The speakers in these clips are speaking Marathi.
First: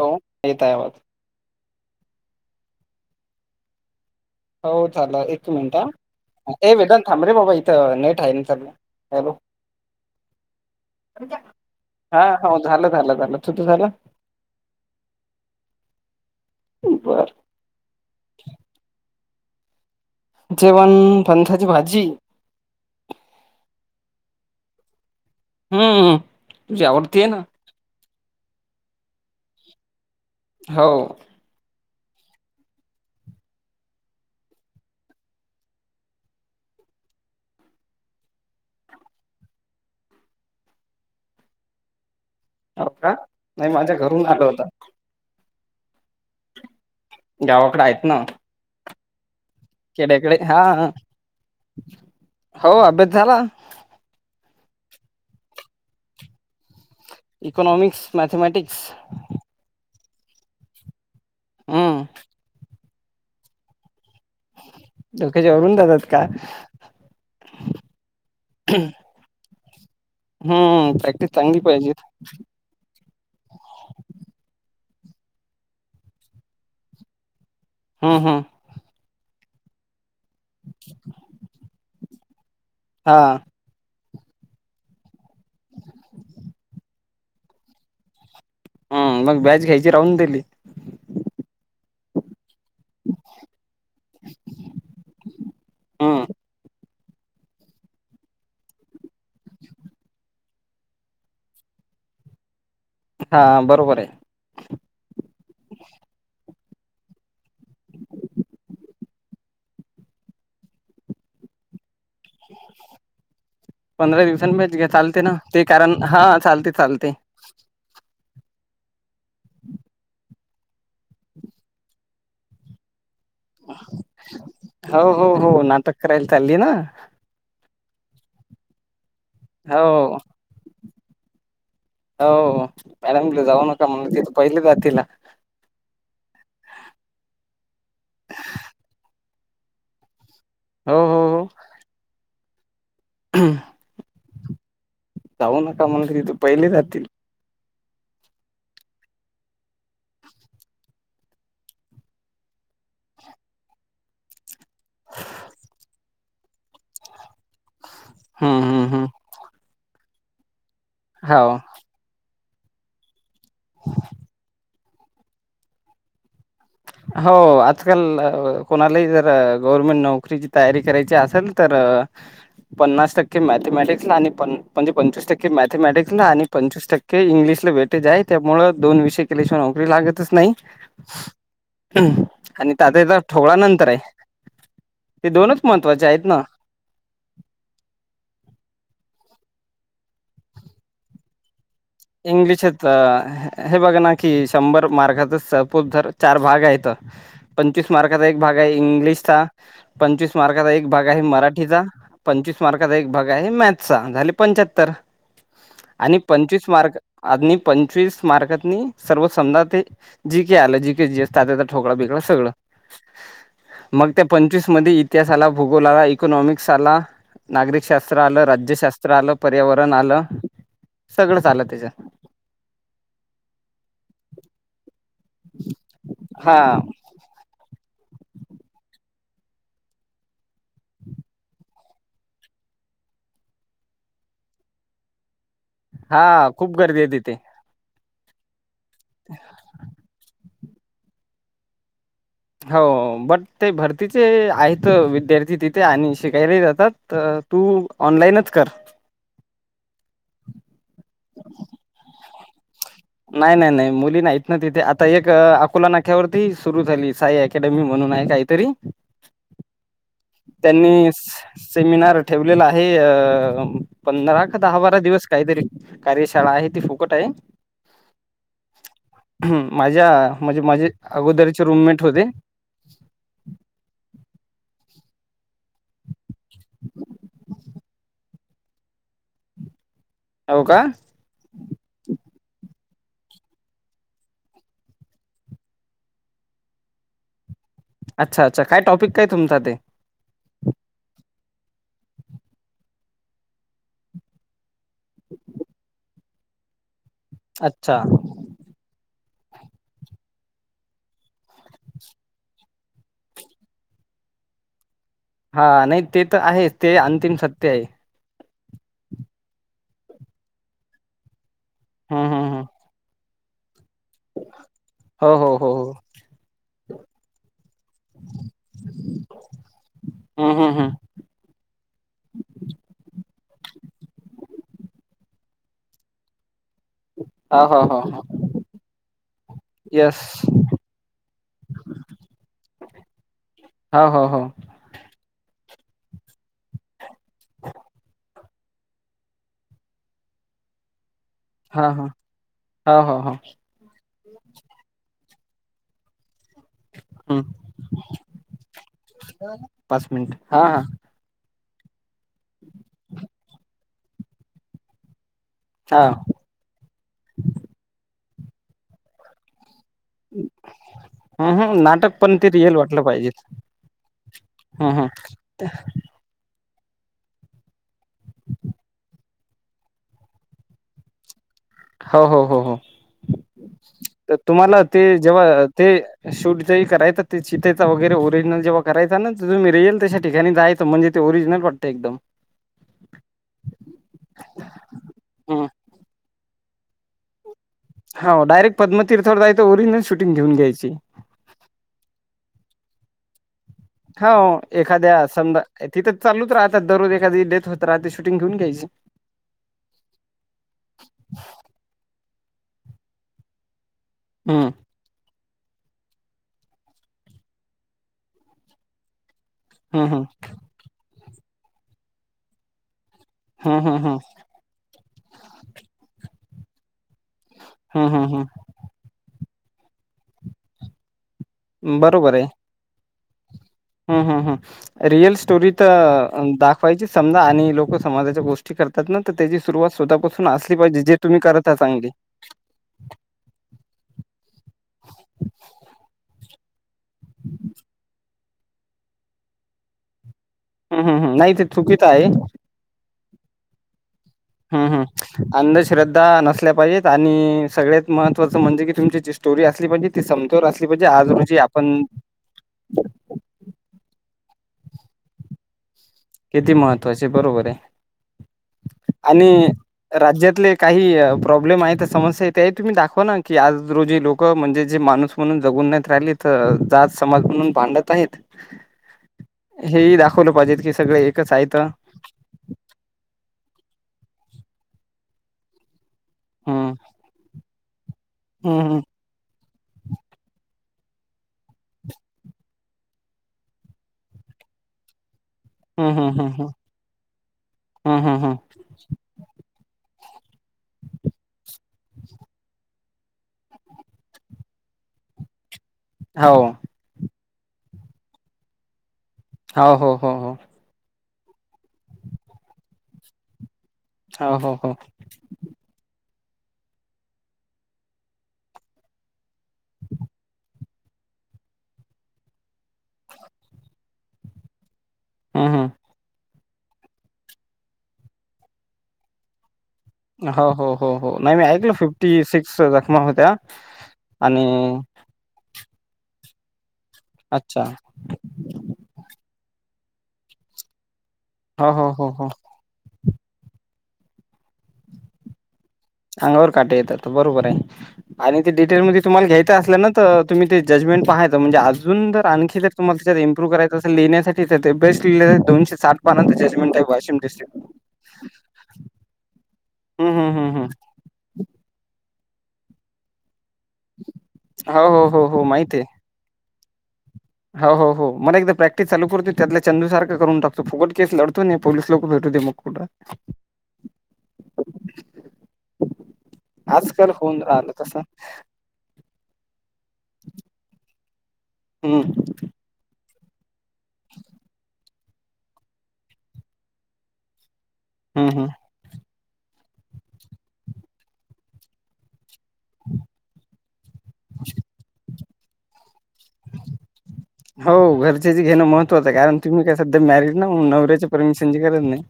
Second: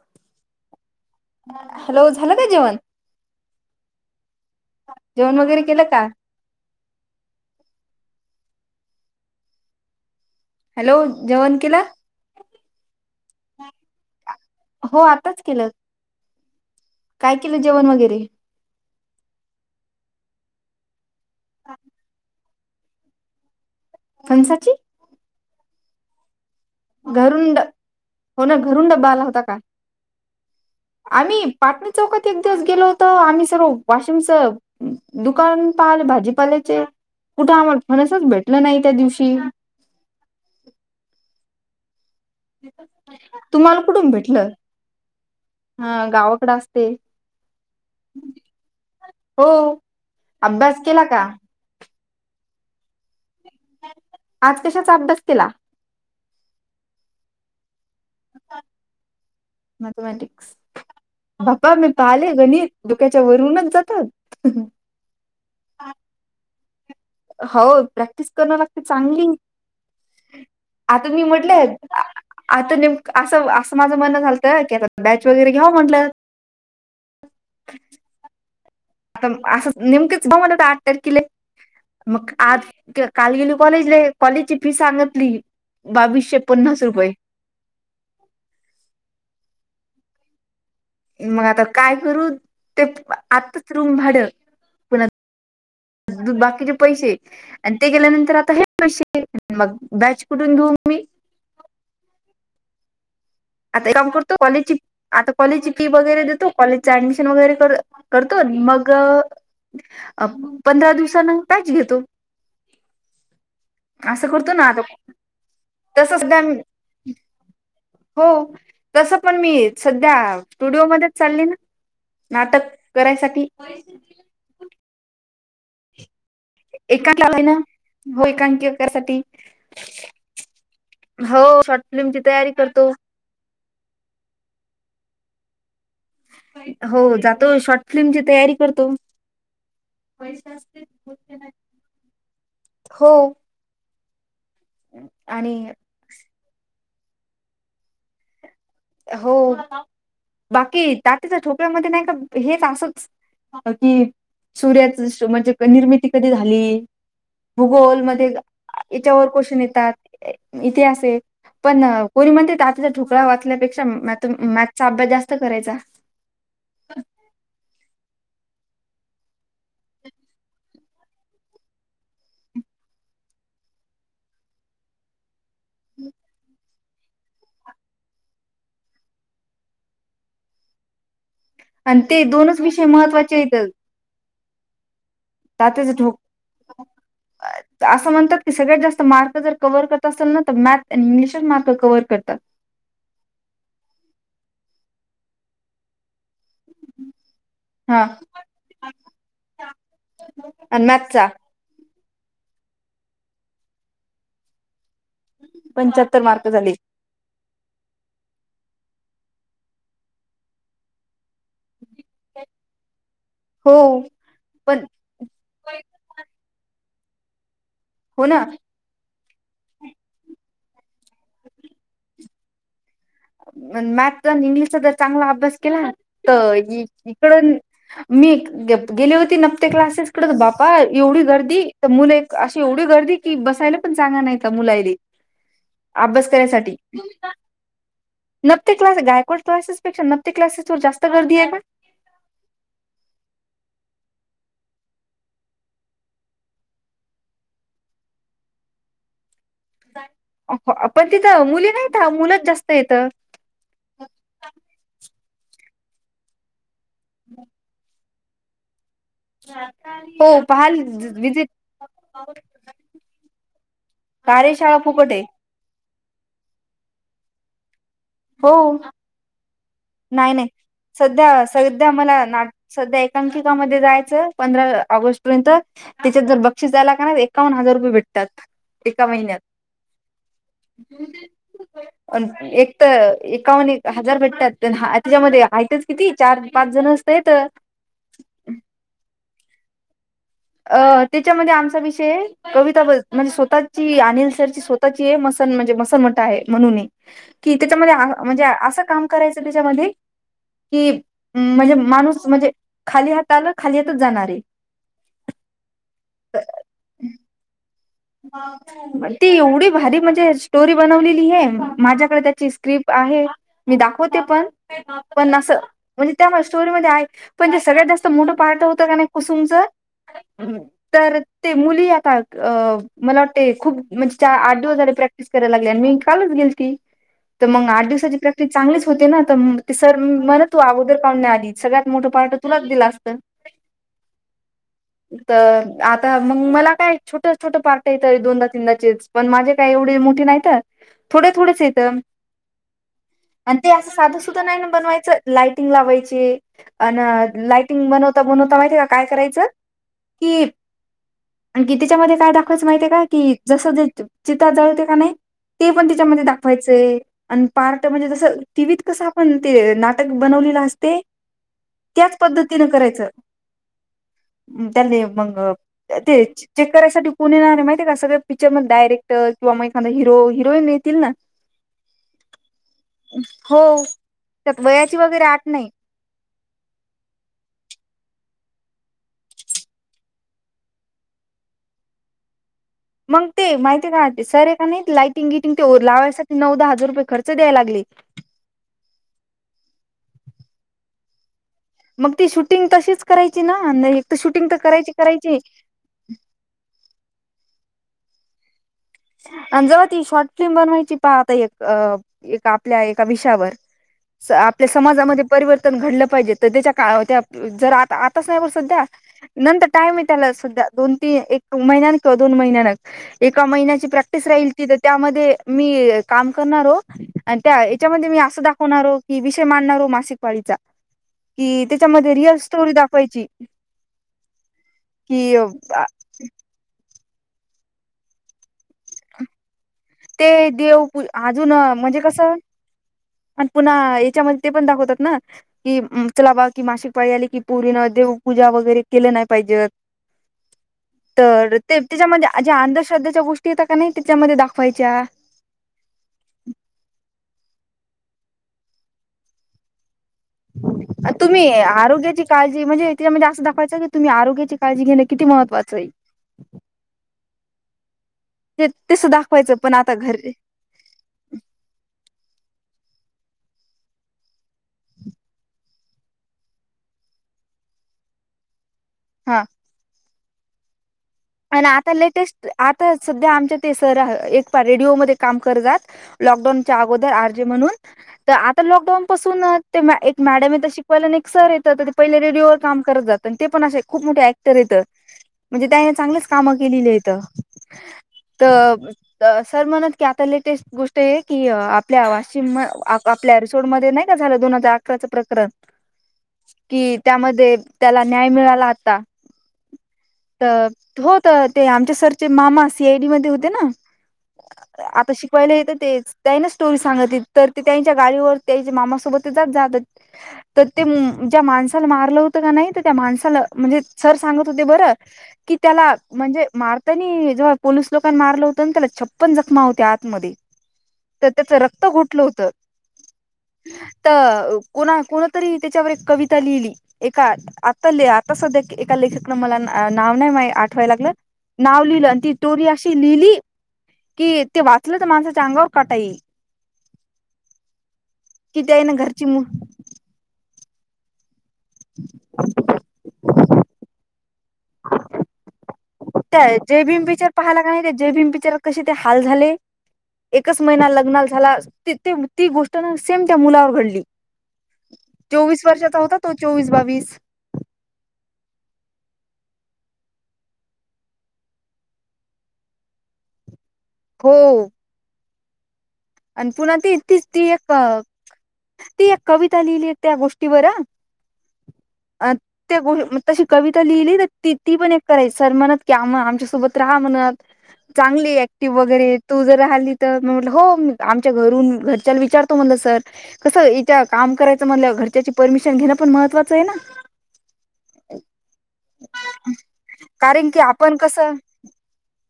हो एकता यावत हॅलो झालं काय जेवण हो चाला जेवण एक वगैरे मिनिट केलं का ह ए वेदान थांब रे बाबा इथं नेट आहे ना चाललं हॅलो हॅलो जेवण केलं हा हो झालं झालं झालं तुझ झालं हो आताच केलं बर काय केलं जेवण वगैरे जेवण पंथाची भाजी कोणसाची हम्म तुझी आवडती आहे ना घरुंड हो ना घरुून डब्बा आला होता का हो आम्ही पाटणी चौकात एक दिवस गेलो होत आम्ही सर्व वाशिम सब दुकान पाल भाजीपाल्याचे कुठं आम्हा फणासच भेटलं नाही त्या दिवशी हो का नइ तुम्हाला माझ्या कुठून घरून आल भेटलं होता. हा गावाकडे असते. गावाकडं आहेतच ना. हो खडे्याकडे हा अभ्यास केला का हो अभ्यास झाला. आज कशाच अभ्यास केला. इकोनॉमिक्स मॅथमॅटिक्स मॅथमॅटिक्स पपा मी हम्म पाहीले गणित डोक्याच्या वरूनच जातात डोकच्या वरून जातात का हो प्रॅक्टिस करणं लागते चांगली हम् आता मी प्रॅक्टिस चांगली म्हटलं पाहिजेत. आता ने असं असं माझं म्हणणं झालतं की आता बॅच वगैरे घ्याव म्हंटलं.. हम् हम्.. आता असं नेमकेच म्हण आठ तारखेला मग आज हा काल गेलो कॉलेजला कॉलेजची फी सांगितली बावीसशे पन्नास रुपये. हम मग बॅच घ्यायची राहून दिली. मग आता काय करू ते आत्ताच रूम भाड पुन हम्म बाकीचे पैसे आणि ते गेल्यानंतर आता हे पैसे मग बॅच कुठून घेऊ मी हा आता बरोबर आहे काम करतो कॉलेज आता कॉलेजची फी वगैरे देतो कॉलेजच ऍडमिशन वगैरे करतो मग अ पंधरा दिवसान पॅच घेतो पंधरा असं करतो ना दिवसांच आता घ चालते ना ते कारण तस हा सध्या चालते चालते हो तसं पण मी सध्या स्टुडिओमध्येध्येच चालली ना. नाटक करायसाठी हो हो हो नाटक करायला चालली ना. एकां आलाय ना हो एकांकसाठी हो. हो फिल्मची तयारी हो करतो मॅडमला जाऊ नका म्हण तिथ पहिले जातीलला. हो जातो शॉर्ट फिल्मची तयारी करतो. हो हो हो हो. हम् आणि जाऊ नका म्हण पहिले जातील. हो बाकी तातीच्या ठोपळ्यामध्ये नाही का हेच असंच. कि सूर्याच म्हणजे निर्मिती कधी झाली भूगोल मध्ये हम्म हम्म हम्म याच्यावर क्वेशन येतात इतिहास आहे हो पण कोणी म्हणते तातचा ढोकळा वाचल्यापेक्षा म मॅथचा अभ्यास जास्त करायचा. हो आजकाल कोणालाही जर गव्हर्मेंट नोकरीची तयारी करायची असेल तर पन्नास टक्के मॅथमॅटिक्सला आणि म्हणजे पंचवीस टक्के मॅथमॅटिक्स ला आणि पंचवीस टक्के क इंग्लिशला व्हेटेज आहे त्यामुळ दोन विषय केल्याशिवाय नोकरी लागतच नाही आणि ते ह दोनच आणि विषय तचाचा महत्त्वाचे ठोवळा नंतर आहे ते दोनच त्यातच महत्त्वाचे ठोक आहेत ना. असं म्हणतात की सगळ्यात जास्त मार्क जर कव्ह करत असेल ना तर मॅथ आणि इंग्लिशच मार्क कव्हर करतात इंग्लिश ह तर हे बघा ना की शंभर मार्गातच सपूप जर चार भाग आहेत तर पंचवीस हा मार्काचा एक भाग आहे इंग्लिशचा पंचवीस मार्काचा आणि एक भाग आहे मॅथचा मराठी हिचा पंचवीस मार्काचा एक भाग आहे मॅथचा झाले पंच्याहत्तर आणि पंच्याहत्तर पंचवीस झाले मार्क आजनी पंचवीस मारकांतनी सर्व समजा ते जीके आलं जीके जी तात्याच्या ठोकळा बिकड सगळं हो मग त्या पंचवीस पण मध्ये इतिहास आला भूगोल आला इकॉनॉमिक्स आला नागरिकशास्त्र हो ना आलं राज्यशास्त्र आलं पर्यावरण आलं सगळंच आलं त्याच मॅथ आणि इंग्लिशचा जर चांगला अभ्यास केला तर हा इकडून मी गेली होती नफ्ते क्लासेस कडे बापा एवढी गर्दी तर मुलं एक अशी एवढी गर्दी कि बसायला पण चांग नाही मुला अभ्यास हां, करायसाठी खूप गर्दी आहे तिथे. नते क्लास गायकवाड क्लासेस पेक्षा न्ते क्लासेसवर जास्त गर्दी आहे का हो बट ते भरतीचे आहेत विद्यार्थी तिथे आणि शिकायलाही जातात तू ऑनलाईनच कर पण तिथं मुली नाहीत मुलंच जास्त येत नाही नाही नाही मुली नाहीत ना तिथे आता एक अकोला नाख्यावरती सुरू झाली साई अकॅडमी म्हणून आहे का तेरी हा पहाल विज स सेमिनार ठेवलेला आहे अ पंधरा का कार्यशाळा दहा बारा फुकट आहे दिवस काहीतरी कार्यशाळा आहे ती फुकट आहे. हो माझ्या नाही नाही म्हणजे माझे सध्या अगोदरचे सविध्या रूममेट होते. मला नाट सध्या एकांकिकामध्ये जायचं पंधरा ऑगस्ट पर्यंत त्याच्यात जर बक्षीस जायला का ना एकाव्न हजार रुपये भेटतात एका महिन्यात. हो का? एक तर एकावन हजार भटतात हा त्याच्यामध्ये तच किती चार पाच जण असतेत अच्छा अच्छा काय टॉपिक काय तुमचा ते अ त्याच्यामध्ये आमचा विषय कविता बद् म्हणजे स्वतःची अनिल सरची स्वः म्हणजे मसन म्हणून की त्या अच्छा, म्हणजे अस काम करायचं त्याच्यामध्ये कि म्हणजे माणूस म्हणजे खाली हात आला खाली हातच जाणार आहे हा नाही ते तर आहे ते अंतिम सत्य आहे ती एवढी भारी म्हणजे स्टोरी बनवलेली आहे माझ्याकडे हम्म त्याची हम्म हम्म स्क्रिप्ट आहे मी दाखवते पण हो पण हो हो हो म्हणजे त्या स्टोरीमध्ये आहे पण तेे सगळतस्त मोठं पार्ट होतं का नाही कुसुमचं हम्म हम्म हम्म तर ते मुली आता मला वाटतें खूप म्हणजे चार आठ दिवस झाले प्रॅक्टिस करायला लागली आणि मी कालच गेल ती तर हो मग हो आठ हो दिवसाची हो प्रॅक्टिस चांगलीच होते ना तर ते सर येस म्हण तू अगोदर पाहण्या आधी सगळ्यात मोठं पार्ट तुलाच दिलं असतं हो हो हो तर आता मग मला काय छोट छोटं पार्क दोनदा तीनदाचेच पण माझे काही एवढी मोठी नाहीत. थोड थोडच येत. हा हा हो हो हो ते असं साधं सुद्धा नाही ना बनवायचं लाइटिंग लावायची अ हम्म लाइटिंग बनवता बनवता माहितीय का काय करायचं पाच मिनिट की हा हा आण की तिच्यामध्ये काय दाखवायचं माहितीय का की जसं ज चित्र जळते का नाही ते पण हा त्याच्यामध्ये दाखवायचं आणि पार्ट म्हणजे जसं टीव्त कसं आपण ते बनले अस हम्म हम्म त्याच नाटक पण ते पद्धतीन रिअल वाटलं करायचं पाहिजे हम्म त्याने हम्म मग ते चेक करायसाठी कोु ना नाही माहि आहे का सगळ्या पिक्चरमध्ये डायरेटर किंवा मखादा हिरो हिरोईन येतील ना हो हो हो हो हो तर त्यात तुम्हाला वयाची ते वगैरे आठ जेव्हा नाही ते शूट जही करायचा तेिताय वैरेओरिजिनल जेव्हा करायचा ना तु मी र येईल त्याश ठिकाणी जाय म्हणज ते ओरिजनल वाटत एकम मग ते माहिती आहे का ते सरे का नाही लाई टिंगिटिंग हम्म ते लावायसाठी नऊदा हजार रुपये खर्च द्याय लागले. हो डायरेक्ट पद्मतीर्थावर जायचं ओरिजिन शूटिंग घेऊन घ्यायची. मग ती शूटिंग तशीच करायची ना नाही एक तर हो शूटिंग तर करायची एखाद्या करायची. समजा तिथं चालच राहता दररोज एखादी डेथ होत राहते शूटिंग घेऊन घ्यायची. आणि जव्हा ती शॉर्ट फिल्म बनवायची पहा आता एक अ एका आपल्या एका विषयावर हम्म आपल्या समाजामध्ये परिवर्तन घडलं पाहिजे तर त्याच्या काळ जर आता आताच नाही सध्या नंतर टाम हं, हं. त्याला सध्या दोन तीन एक महिन्या किंवा दोन महिन्या एका हं, महिन्याची हं, हं. प्रॅक्टिस त्यामध्ये मी काम करणार आणि त्या याच्यामध्ये हं, मी हं, अस दाखवणार ही विषय मांडणार हो मासिक वाळीचा कि हं. त्याच्यामध्ये रिअल स्टोरी दाखवायची. हम् हम्म हम् रिअल कि स्टोरी तर दा समजा आणि लोक समाजाच्या गोष्टी करतात ना तर त्याची सुरुवात. ते स्वतःपासून असली देव पाहिजे, जे तुम्ही अजून करत आहात म्हणजे चांगली. कसं. आणि पुन्हा याच्यामध्ये ते पण दाखवतात ना कि चला बा कि मासिक पाळी आले की पूरी न देवपूजा वगैरे केलं नाही पाहिजे. हं, हं, हं. नाही तर ते चुकीचं आहे. त्याच्यामध्ये जे अंधश्रद्धेच्या गोष्टी येत का नाही त्याच्यामध्ये हं, दाखवायच्या हं. अंधश्रद्धा नसल्या पाहिजेत आणि सगळ्यात महत्त्वाचं म्हणजे कि तुमची जी स्टोरी असली पाहिजे. ती समतोल असली पाहिजे. आज तुम्ही रोजी आपण आरोग्याची काळजी म्हणजे तिला जास्त दाखवायचं क तुम्ही आगचीळजी घें कितीहत्चं आहे. किती महत्त्वाचे बरोबर आहे. ते तसं दाखवायचं आणि पण आता घर राज्यातले काही प्रॉब्लेम आहे समस्या आहे ते तुम्ही दाखवा ना की आज रोजी लोक म्हणजे जे माणूस म्हणून जगून नाही राहिली तर जात समाज म्हणून भांडत आहेत. हा हे दाखवलं पाहिजे की सगळे एकच आणि आहेत आता लेटेस्ट आता सध्या आमच्या ते सर एक पार रेडिओ मध्ये काम करतात. लॉकडाऊनच्या हम्म अगोदर अर्जे म्हणून तर आता हम्म लॉकडाऊन पासून ते एक मॅडम येत शिकवायला आणि एक सर येतं ते पहिले रेडिओ व काम करत जात आणि ते पण असे खूप मोठे तर येत म्हणजे त्याने हम्म चांगलीच हम्म काम हम्म हम्म. केलेली आहेत हम्म हम्म हम्म तर सर म्हणत की आता लेटेस्ट गोष्ट आहे की आपल्या वाशिम आपल्या एरिसोड मध्ये नाही का झालं दोन हजार अकराचं प्रकरण हो कि त्यामध्ये त्याला न्याय मिळाला आता. हो हो हो. तर होत ते आमच्या सरचे मामा सी आय डी मध्ये होते ना हो हो हो आता शिकवायला येतं तेच त्या ना स्टोरी सांगतली तर ते त्यांच्या गाडीवर त्यांच्या मामा सोबतच जात जा तर ते ज्या माणसाला मारलं होतं का नाही तर त्या माणसाला म्हणजे सर सांगत होते बरं कि हम्म हम्म. त्याला म्हणजे मारतानी जेव्हा पोलीस लोकांना मारलं होतं त्याला छप्पन जखमा होत्यात मध्ये हो हो हो हो त्याच नाही मी रक्त ऐकलं घोटाल होत फिफ्टी सिक्स जखमा होत्या त आणि कोण कोणा तरी त्याच्यावर एक कविता लिहिली एका अच्छा आता ले आता सध्या एका लेखक न मला नाव - - नाय माय आठवायला लागलं. नाव हो लिहिलं हो अन् हो ती हो स्टोरी अशी - - लिहिली कि ते वाचलं तर, माणसाच्या अंगावर काटा येईल. अंगावर काटा येतात. बरोबर हाय आणि कि ते त्यान डिटेल मध्ये घरची तुम्हाला घ्यायचं असलना तर तुम्ही ते जजमेंट पाहायचं म्हणजे अजून जर आणखी जर तुम्हाला जर इ्प्रूव्ह करायचं असे लिण्यासाठी तर ते बेस्ट लिहिलेले दोनशे साठ त्या पानांचं जय जजमेंट हाय भीम पिक्चर वाशिम पाहायला का नाही डिस्ट्रिक्ट त्या जय भीम पिक्चरात कसे ते हाल झाले, हं, एक - हं, हं, हं. - ती ती ती गोष्ट ना सेम त्या मुलावर घडली. हो, हो, हो, चोवीस हो माहिती वर्षाचा आहे. होता - - तो चोवीस बावीस हो, हो, हो. मला एकदा प्रॅक्टिस चालू करू दे ते आपल्या चंदूसारख करून टकतो. फुकट केस लढतो आणि पोलीस लोक भेटु दे मग कुठं हो. आणि पुन्हा ती तीच आजकाल ती होऊन राहिलं एक- तसं. - ती एक कविता लिहिली आहे त्या गोष्टीवर हं, अ त्या गो तशी कविता लिहिली ना ती ती पण एक करायची सर म्हणत की आम आमच्यासोबत राहा म्हण चांगली हं, हं. ऍक्टिव वगैरे तू जर राहिली तर? मी म्हटलं हो. आमच्या घरून घरच्याला विचारतो म्हटलं सर कसं इथ काम करायचं म्हणल्यावर, घरच्याची परमिशन घेणं पण महत्त्वाचं हेना. हो घरच्याचे घेणं महत्वाचं हाय कारण तुम्ही काय सध्या कारण मॅरिड की नव्ह म्हणून आपण नवऱ्याची कसं परमिशनची गरज नाही.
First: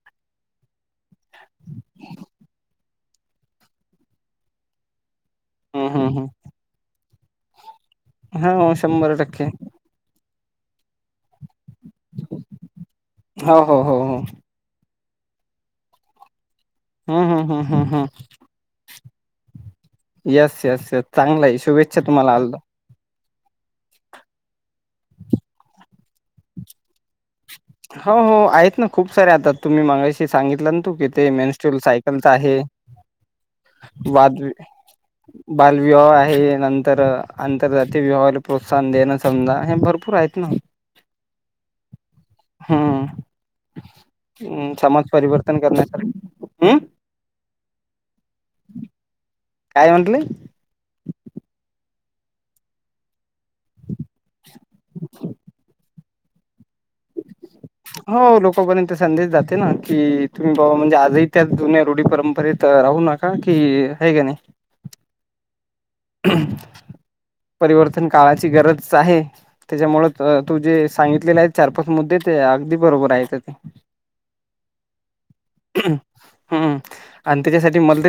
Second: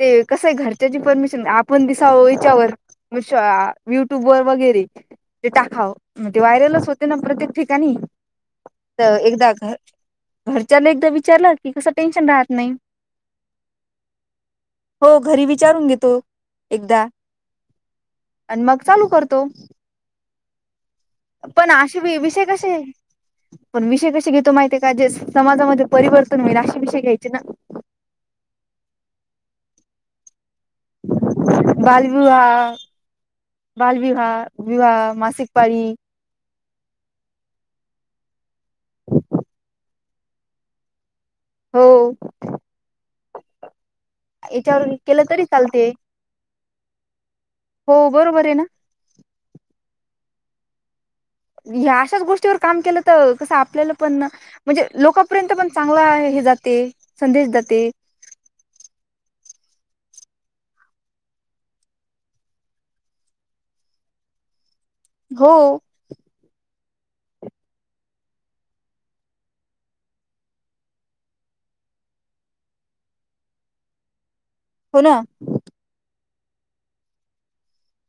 ते कसं हाय घरच्याची परमिशन आपण दिसावे - - तर मिशोअ यट्यूबवर वैगरे ते हं, हं, हं. ना प्रत्येक ठिकाणी, हो तर एकदा घ घरच्यांन एकदा विचारलं की कसं टेन्शन राहत नाही. हो, हो, हो, हो. हो घरी विचारून घेतो एकदा हम, हम, हा, हम, हा. आणि मग चालू करतो. येस येस यस चांगलयं. पण असे शुभेच्छा वि तुम्हाला विषय आल्ल - - कसे पण विषय कसे घेतो माहितीय का जे समाजामध्ये परिवर्तन होईल अशी विषय घ्यायचे ना. हो, हो. आहेत ना. खूप सारे. आता तुम्ही मागाशी सांगितलं तू तिथेमेनस्टल सायकलचा आहे. बालविवाह वाद बालविवाह विवाह मासिक पाळी बालविवाह आहे. नंतर - - आंतरजातीय विवाहाला प्रोत्साहन देणं समजा हे भरपूर आहेत ना. हो. हम्म! ह् याच्यावर समाज केलं तरी परिवर्तन चालते करण्यासाठी, हम्म हो बरोबर हेना. काय म्हटली? ह्या अशाच गोष्टीवर काम केलं तर कस आपल्याला पण ना म्हणजे लोकपर्यंत पण चांगला हे जाते. संदेश जाते. हो. लोकांपर्यंत संदेश जाते ना की तुम्ही बाबा म्हणजे आजही त्या जुन्या रुढी परंपरेत राहू नका. का की हे कीनाय. हो. परिवर्तन काळाची गरज आहे. त्याच्यामुळे तू जे सांगितलेले आहे चार पाच मुद्दे ते अगदी बरोबर आहेत ते. हो ना. हम् आणि त्याच्यासाठी मला तरी